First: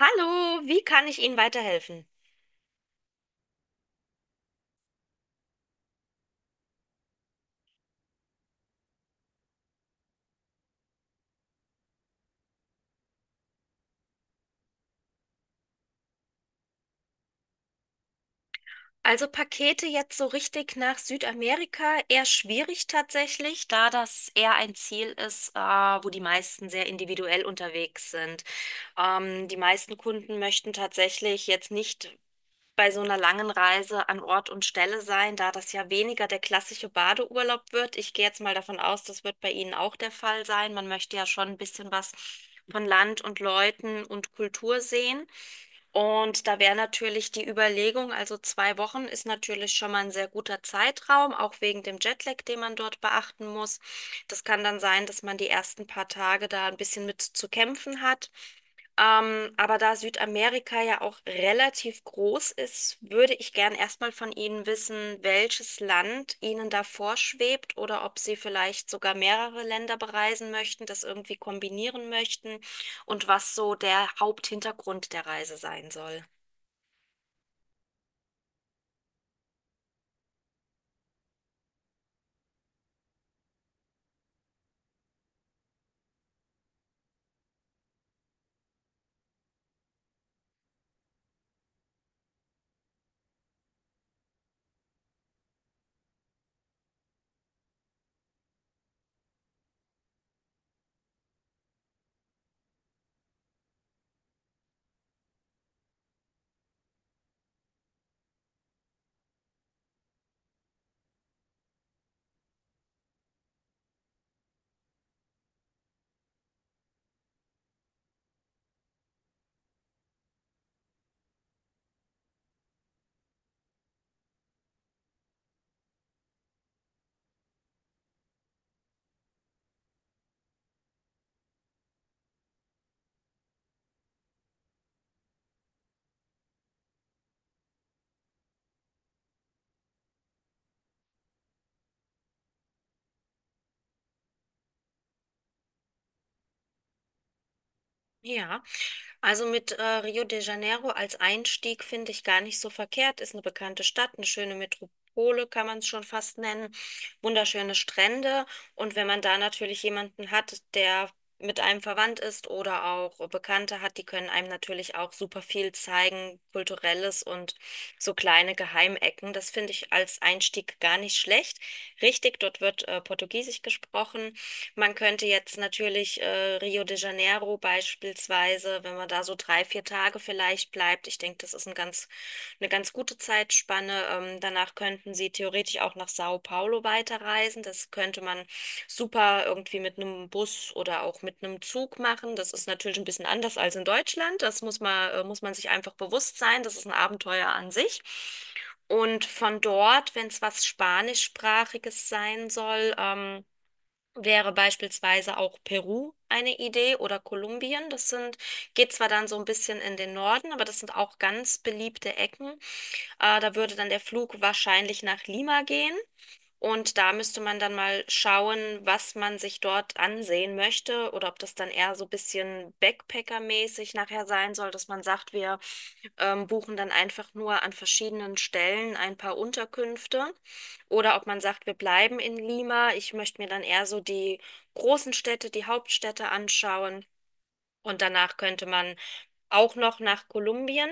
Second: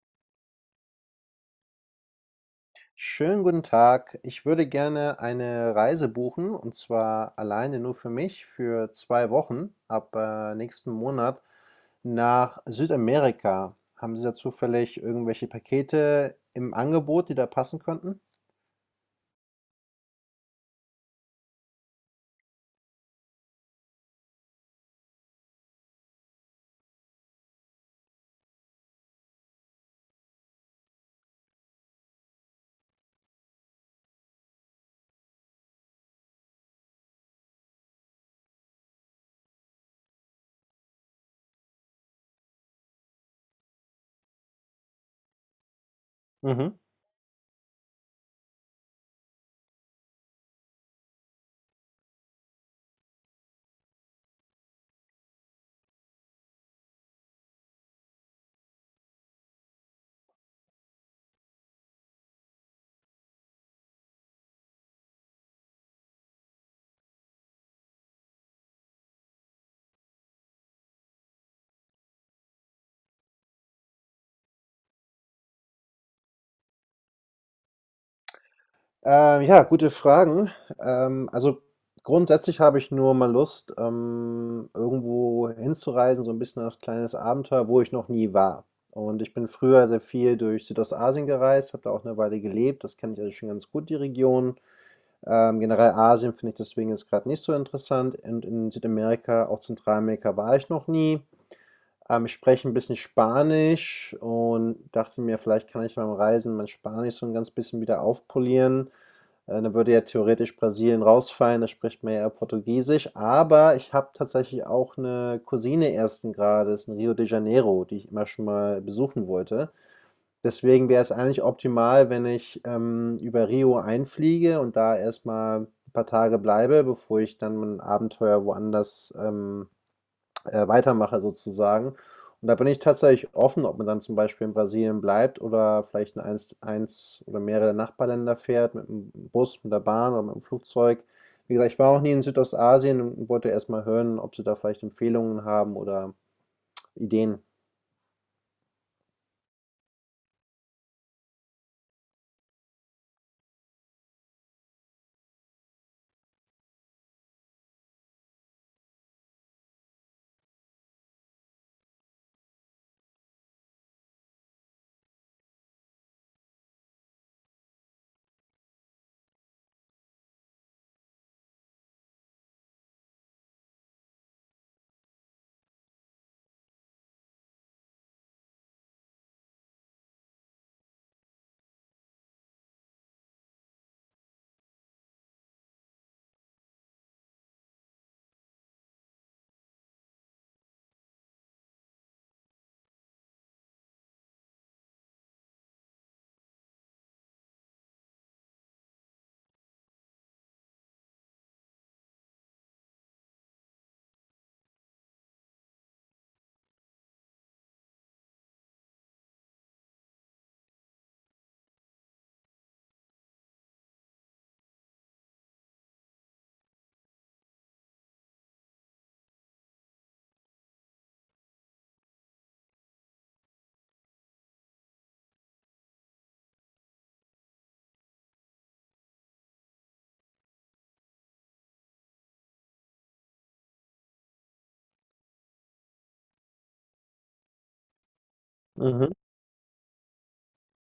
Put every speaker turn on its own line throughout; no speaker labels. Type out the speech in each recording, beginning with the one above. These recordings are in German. Hallo, wie kann ich Ihnen weiterhelfen?
Schönen guten Tag. Ich würde gerne eine Reise buchen und zwar alleine nur für mich für 2 Wochen ab nächsten Monat nach Südamerika. Haben Sie da zufällig irgendwelche Pakete im Angebot, die da passen könnten?
Also Pakete jetzt so richtig nach Südamerika eher schwierig tatsächlich, da das eher ein Ziel ist, wo die meisten sehr individuell unterwegs sind. Die meisten Kunden möchten tatsächlich jetzt nicht bei so einer langen Reise an Ort und Stelle sein, da das ja weniger der klassische Badeurlaub wird. Ich gehe jetzt mal davon aus, das wird bei Ihnen auch der Fall sein. Man möchte ja schon ein bisschen was von Land und Leuten und Kultur sehen. Und da wäre
Mhm.
natürlich die Überlegung, also 2 Wochen ist natürlich schon mal ein sehr guter Zeitraum, auch wegen dem Jetlag, den man dort beachten muss. Das kann dann sein, dass man die ersten paar Tage da ein bisschen mit zu kämpfen hat. Aber da Südamerika ja auch relativ groß ist, würde ich gern erstmal von Ihnen wissen, welches Land Ihnen da vorschwebt oder ob Sie vielleicht sogar mehrere Länder bereisen möchten, das irgendwie kombinieren möchten und was so der Haupthintergrund der Reise sein soll.
Ja, gute Fragen. Also grundsätzlich habe ich nur mal Lust, irgendwo hinzureisen, so ein bisschen als kleines Abenteuer, wo ich noch nie war. Und ich bin früher sehr viel durch Südostasien gereist, habe da auch eine Weile gelebt. Das kenne ich also schon ganz gut, die Region. Generell Asien finde ich deswegen jetzt gerade nicht so interessant und in Südamerika, auch Zentralamerika war ich noch nie. Ich spreche ein bisschen Spanisch und dachte mir, vielleicht kann ich beim Reisen mein Spanisch so ein ganz bisschen wieder aufpolieren. Dann würde ja theoretisch Brasilien rausfallen, da spricht man ja eher Portugiesisch. Aber ich habe tatsächlich auch eine Cousine ersten Grades in Rio de Janeiro, die ich immer schon mal besuchen wollte. Deswegen wäre es eigentlich optimal, wenn ich, über Rio einfliege und da erst mal 'n paar Tage bleibe, bevor ich dann mein Abenteuer woanders, weitermache sozusagen. Und da bin ich tatsächlich offen, ob man dann zum Beispiel in Brasilien bleibt oder vielleicht in eins oder mehrere Nachbarländer fährt, mit dem Bus, mit der Bahn oder mit dem Flugzeug. Wie gesagt, ich war auch nie in Südostasien und wollte erstmal hören, ob Sie da vielleicht Empfehlungen haben oder Ideen.
Ja, also mit Rio de Janeiro als Einstieg finde ich gar nicht so verkehrt. Ist eine bekannte Stadt, eine schöne Metropole, kann man es schon fast nennen. Wunderschöne Strände. Und wenn man da natürlich jemanden hat, der mit einem verwandt ist oder auch Bekannte hat, die können einem natürlich auch super viel zeigen, kulturelles und so kleine Geheimecken. Das finde ich als Einstieg gar nicht schlecht. Richtig, dort wird Portugiesisch gesprochen. Man könnte jetzt natürlich Rio de Janeiro beispielsweise, wenn man da so 3, 4 Tage vielleicht bleibt, ich denke, das ist eine ganz gute Zeitspanne. Danach könnten Sie theoretisch auch nach Sao Paulo weiterreisen. Das könnte man super irgendwie mit einem Bus oder auch mit einem Zug machen. Das ist natürlich ein bisschen anders als in Deutschland. Das muss man sich einfach bewusst sein. Das ist ein Abenteuer an sich. Und von dort, wenn es was Spanischsprachiges sein soll, wäre beispielsweise auch Peru eine Idee oder Kolumbien. Das sind, geht zwar dann so ein bisschen in den Norden, aber das sind auch ganz beliebte Ecken. Da würde dann der Flug wahrscheinlich nach Lima gehen. Und da müsste man dann mal schauen, was man sich dort ansehen möchte oder ob das dann eher so ein bisschen Backpacker-mäßig nachher sein soll, dass man sagt, wir buchen dann einfach nur an verschiedenen Stellen ein paar Unterkünfte. Oder ob man sagt, wir bleiben in Lima. Ich möchte mir dann eher so die großen Städte, die Hauptstädte anschauen. Und danach könnte man
Mhm.
auch noch nach Kolumbien.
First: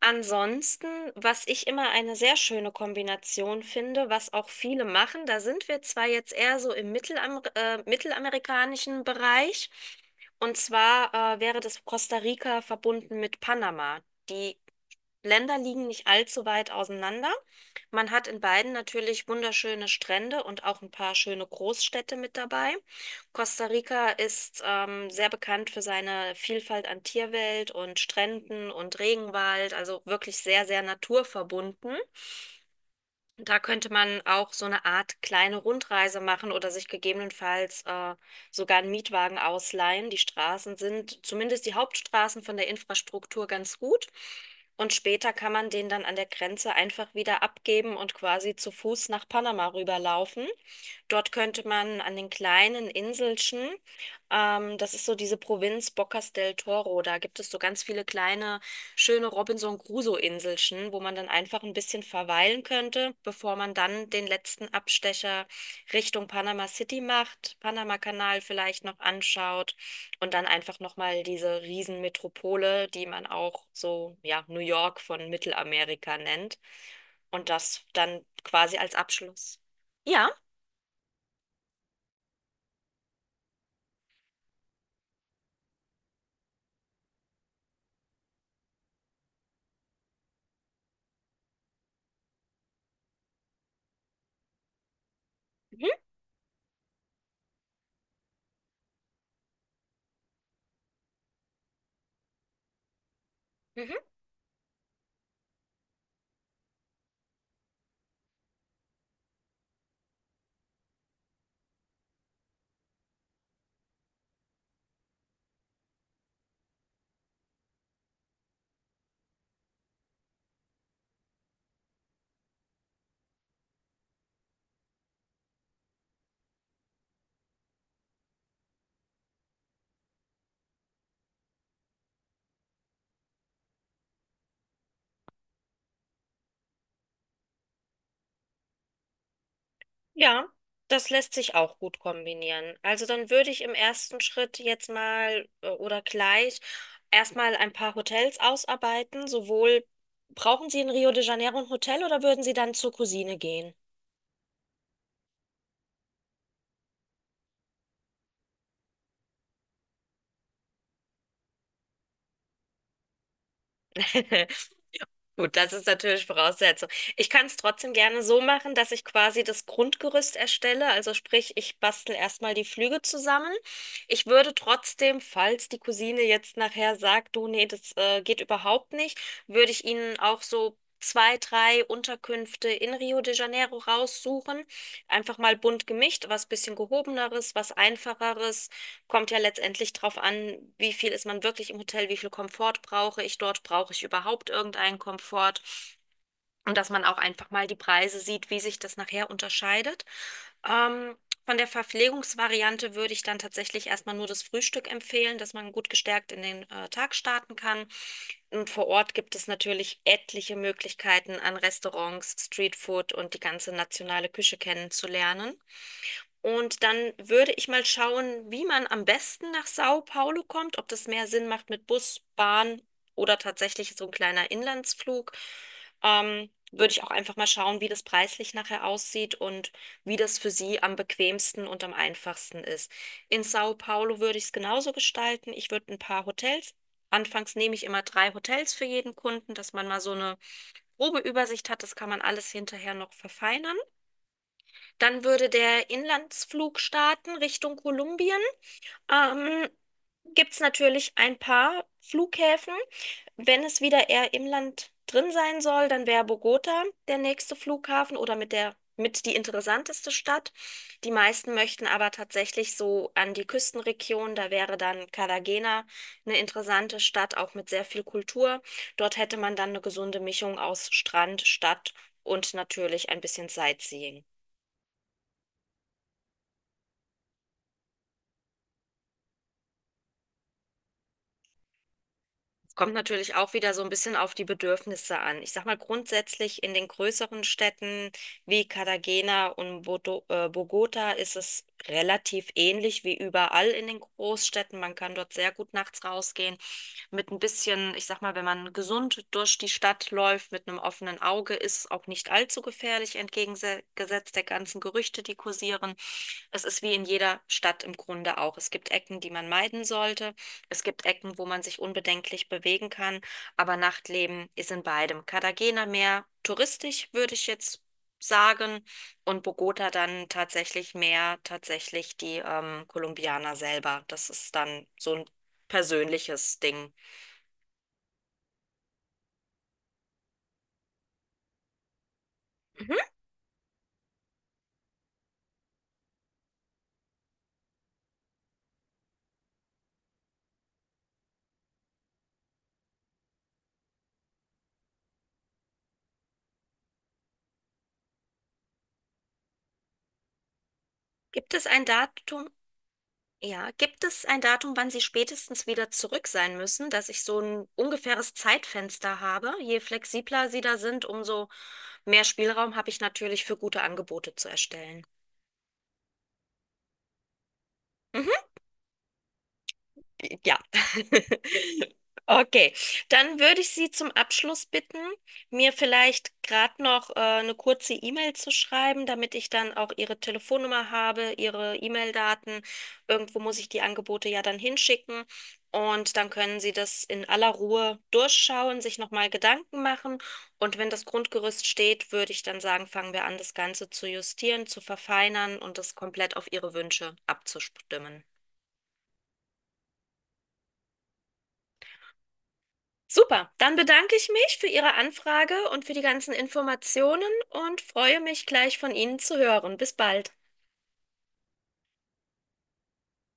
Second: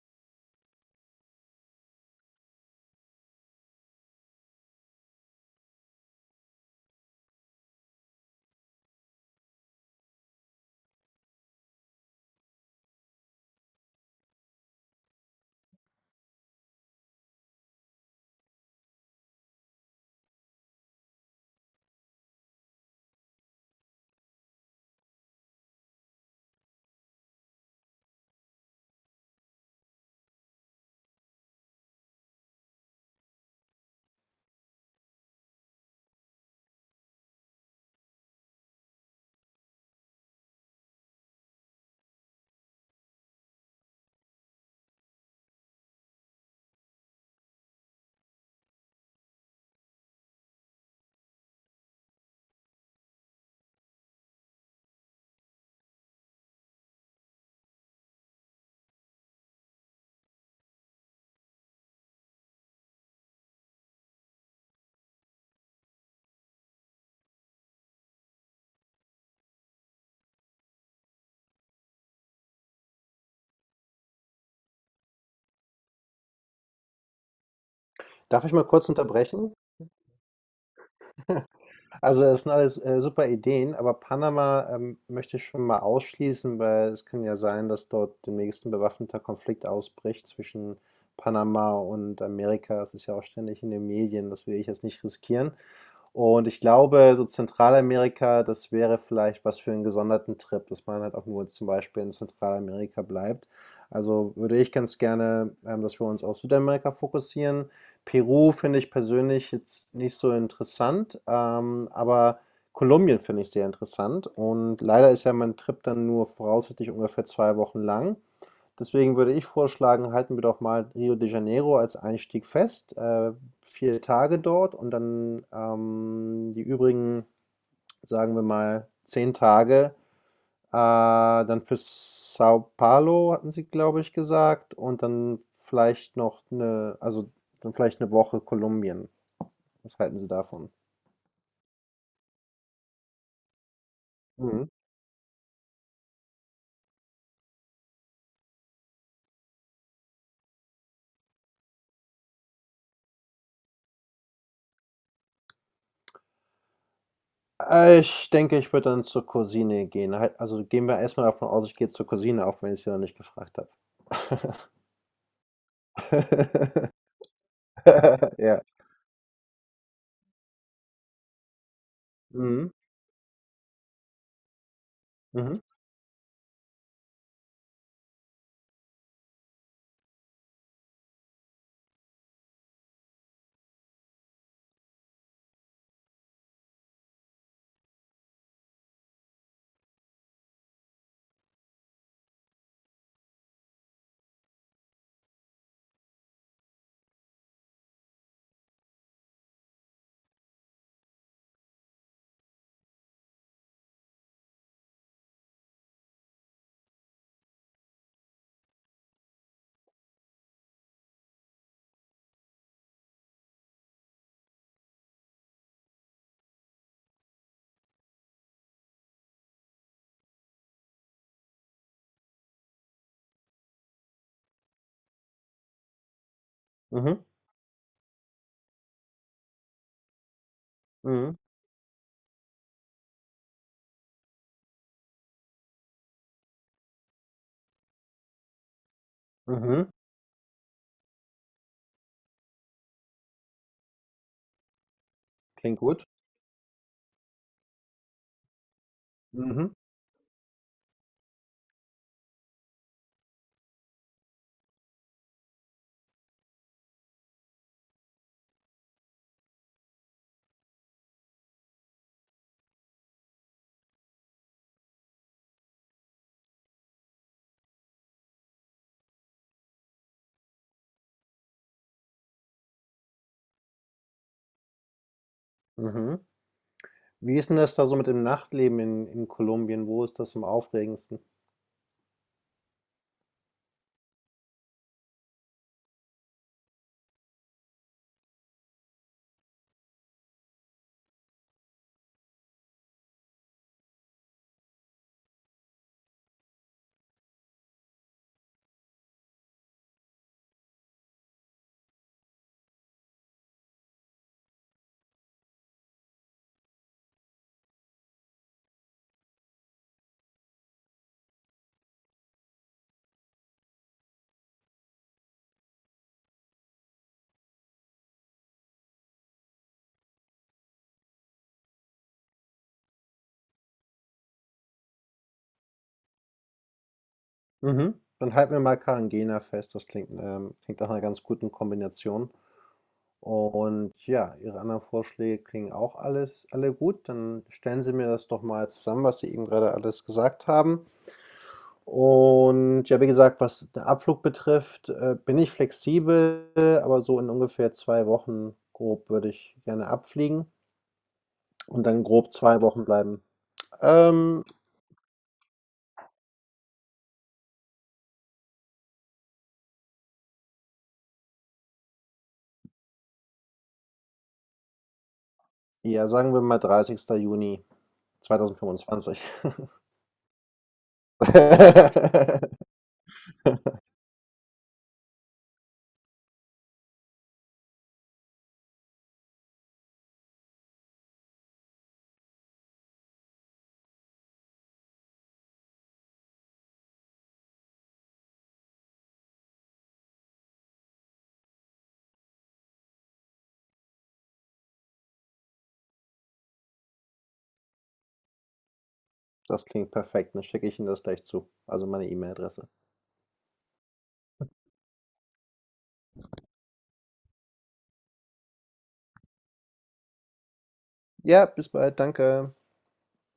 Ansonsten, was ich immer eine sehr schöne Kombination finde, was auch viele machen, da sind wir zwar jetzt eher so im mittelamerikanischen Bereich, und zwar wäre das Costa Rica verbunden mit Panama. Die Länder liegen nicht allzu weit auseinander. Man hat in beiden natürlich wunderschöne Strände und auch ein paar schöne Großstädte mit dabei. Costa Rica ist sehr bekannt für seine Vielfalt an Tierwelt und Stränden und Regenwald, also wirklich sehr, sehr naturverbunden. Da könnte man auch so eine Art kleine Rundreise machen oder sich gegebenenfalls sogar einen Mietwagen ausleihen. Die Straßen sind, zumindest die Hauptstraßen von der Infrastruktur, ganz gut. Und später kann man den dann an der Grenze einfach wieder abgeben und quasi zu Fuß nach Panama rüberlaufen. Dort könnte man an den kleinen Inselchen, das ist so diese Provinz Bocas del Toro, da gibt es so ganz viele kleine, schöne Robinson Crusoe-Inselchen, wo man dann einfach ein bisschen verweilen könnte, bevor man dann den letzten Abstecher Richtung Panama City macht, Panama-Kanal vielleicht noch anschaut und dann einfach nochmal diese Riesenmetropole, die man auch so, ja, New York von Mittelamerika nennt und das dann
Darf ich mal
quasi
kurz
als
unterbrechen?
Abschluss. Ja.
Also das sind alles super Ideen, aber Panama möchte ich schon mal ausschließen, weil es kann ja sein, dass dort demnächst ein bewaffneter Konflikt ausbricht zwischen Panama und Amerika. Es ist ja auch ständig in den Medien, das will ich jetzt nicht riskieren.
Mhm.
Und ich glaube, so Zentralamerika, das wäre vielleicht was für einen gesonderten Trip, dass man halt auch nur zum Beispiel in Zentralamerika bleibt.
Mhm.
Also, würde ich ganz gerne, dass wir uns auf Südamerika fokussieren. Peru finde ich persönlich jetzt nicht so interessant, aber Kolumbien finde ich sehr interessant und leider ist ja mein Trip dann nur voraussichtlich ungefähr 2 Wochen lang. Deswegen würde ich vorschlagen, halten wir doch mal Rio de Janeiro als Einstieg fest. 4 Tage dort und dann die übrigen, sagen wir mal, 10 Tage. Äh, Dann für Sao Paulo hatten Sie, glaube ich, gesagt. Und dann vielleicht noch also dann vielleicht eine Woche Kolumbien. Was halten Sie
Ja,
davon?
das lässt sich auch gut kombinieren. Also dann würde ich im ersten Schritt
Mhm.
jetzt mal oder gleich erstmal ein paar Hotels ausarbeiten. Sowohl brauchen Sie in Rio de Janeiro ein Hotel oder würden Sie dann zur Cousine gehen?
Ich denke, ich würde dann zur Cousine gehen. Also gehen wir erstmal davon aus, ich gehe zur Cousine, auch wenn ich sie noch nicht gefragt habe.
Gut, das ist natürlich Voraussetzung. Ich kann es trotzdem gerne so
Ja.
machen, dass ich quasi das Grundgerüst erstelle. Also sprich, ich bastel erstmal die
Mhm.
Flüge zusammen. Ich würde trotzdem,
Mhm.
falls die Cousine jetzt nachher sagt, du, nee, das geht überhaupt nicht, würde ich Ihnen auch so zwei, drei Unterkünfte in Rio de Janeiro raussuchen. Einfach mal bunt gemischt, was bisschen gehobeneres, was einfacheres. Kommt ja letztendlich drauf an, wie viel ist man wirklich im Hotel, wie viel Komfort brauche ich dort, brauche ich überhaupt irgendeinen Komfort und dass man auch einfach mal die Preise sieht, wie sich das nachher unterscheidet. Ähm, von der Verpflegungsvariante würde ich dann tatsächlich erstmal nur das Frühstück empfehlen, dass man gut gestärkt in den Tag starten kann. Und vor Ort gibt es natürlich etliche Möglichkeiten an Restaurants, Streetfood und die ganze nationale Küche kennenzulernen. Und dann würde ich mal schauen, wie man am besten nach Sao Paulo kommt, ob das mehr Sinn macht mit Bus, Bahn oder tatsächlich so ein kleiner Inlandsflug. Würde ich auch
Mhm.
einfach mal schauen, wie das preislich nachher aussieht und wie das für Sie am
Mhm.
bequemsten und am einfachsten ist. In Sao Paulo würde ich es genauso gestalten. Ich würde ein paar Hotels. Anfangs nehme ich immer drei Hotels für jeden Kunden, dass man
Mhm.
mal so eine grobe Übersicht hat. Das kann man alles hinterher noch verfeinern. Dann würde
Klingt
der
gut.
Inlandsflug starten Richtung Kolumbien. Ähm,
Mhm.
gibt es natürlich ein paar Flughäfen. Wenn es wieder eher im Land drin sein soll, dann wäre Bogota der nächste Flughafen oder mit die interessanteste Stadt. Die meisten möchten aber tatsächlich so an die Küstenregion. Da wäre dann Cartagena eine interessante Stadt, auch mit sehr viel Kultur. Dort hätte man dann eine gesunde Mischung aus Strand, Stadt und natürlich ein bisschen Sightseeing.
Mhm. Wie ist denn das da so mit dem Nachtleben in Kolumbien? Wo ist das am aufregendsten?
Es kommt natürlich auch wieder so ein bisschen auf die Bedürfnisse an. Ich sag mal grundsätzlich in den größeren Städten wie Cartagena und Bogota ist es relativ ähnlich wie überall in den Großstädten. Man kann dort sehr gut nachts rausgehen mit ein bisschen, ich sag mal, wenn man gesund durch die Stadt läuft, mit einem offenen Auge, ist es auch nicht allzu gefährlich, entgegengesetzt der ganzen Gerüchte, die kursieren. Es ist wie in jeder Stadt im Grunde auch. Es gibt Ecken, die man meiden sollte. Es gibt Ecken, wo man sich unbedenklich bewegen kann, aber Nachtleben ist in beidem. Cartagena mehr touristisch, würde ich jetzt sagen, und Bogota dann tatsächlich mehr tatsächlich die Kolumbianer selber. Das ist dann so ein persönliches Ding.
Mhm. Dann halten wir mal Cartagena fest. Das klingt nach 'ner ganz guten Kombination.
Mhm.
Und ja, Ihre anderen Vorschläge klingen auch alle gut. Dann stellen Sie mir das doch mal zusammen, was Sie eben gerade alles gesagt haben. Und ja, wie gesagt, was den Abflug betrifft, bin ich flexibel, aber so in ungefähr 2 Wochen grob würde ich gerne abfliegen
Gibt es ein
und dann grob
Datum?
2 Wochen bleiben.
Ja, gibt es ein
Ähm,
Datum, wann Sie spätestens wieder zurück sein müssen, dass ich so ein ungefähres Zeitfenster habe? Je flexibler Sie da sind, umso mehr Spielraum habe ich natürlich für gute Angebote zu erstellen.
ja, sagen wir mal 30. Juni 2025.
Ja. Okay, dann würde ich Sie zum Abschluss bitten, mir vielleicht gerade noch eine kurze E-Mail zu schreiben, damit ich dann auch Ihre Telefonnummer habe, Ihre E-Mail-Daten. Irgendwo muss ich die Angebote ja dann hinschicken und dann können Sie das in aller Ruhe durchschauen, sich nochmal Gedanken machen und wenn das Grundgerüst steht, würde ich dann sagen, fangen wir an, das Ganze zu justieren, zu verfeinern und das komplett auf Ihre Wünsche abzustimmen.
Das klingt perfekt, dann schicke ich Ihnen das gleich zu, also meine E-Mail-Adresse.
Super, dann bedanke ich mich für Ihre Anfrage und für die ganzen Informationen und freue mich gleich von Ihnen zu hören. Bis bald.
Ja, bis bald, danke.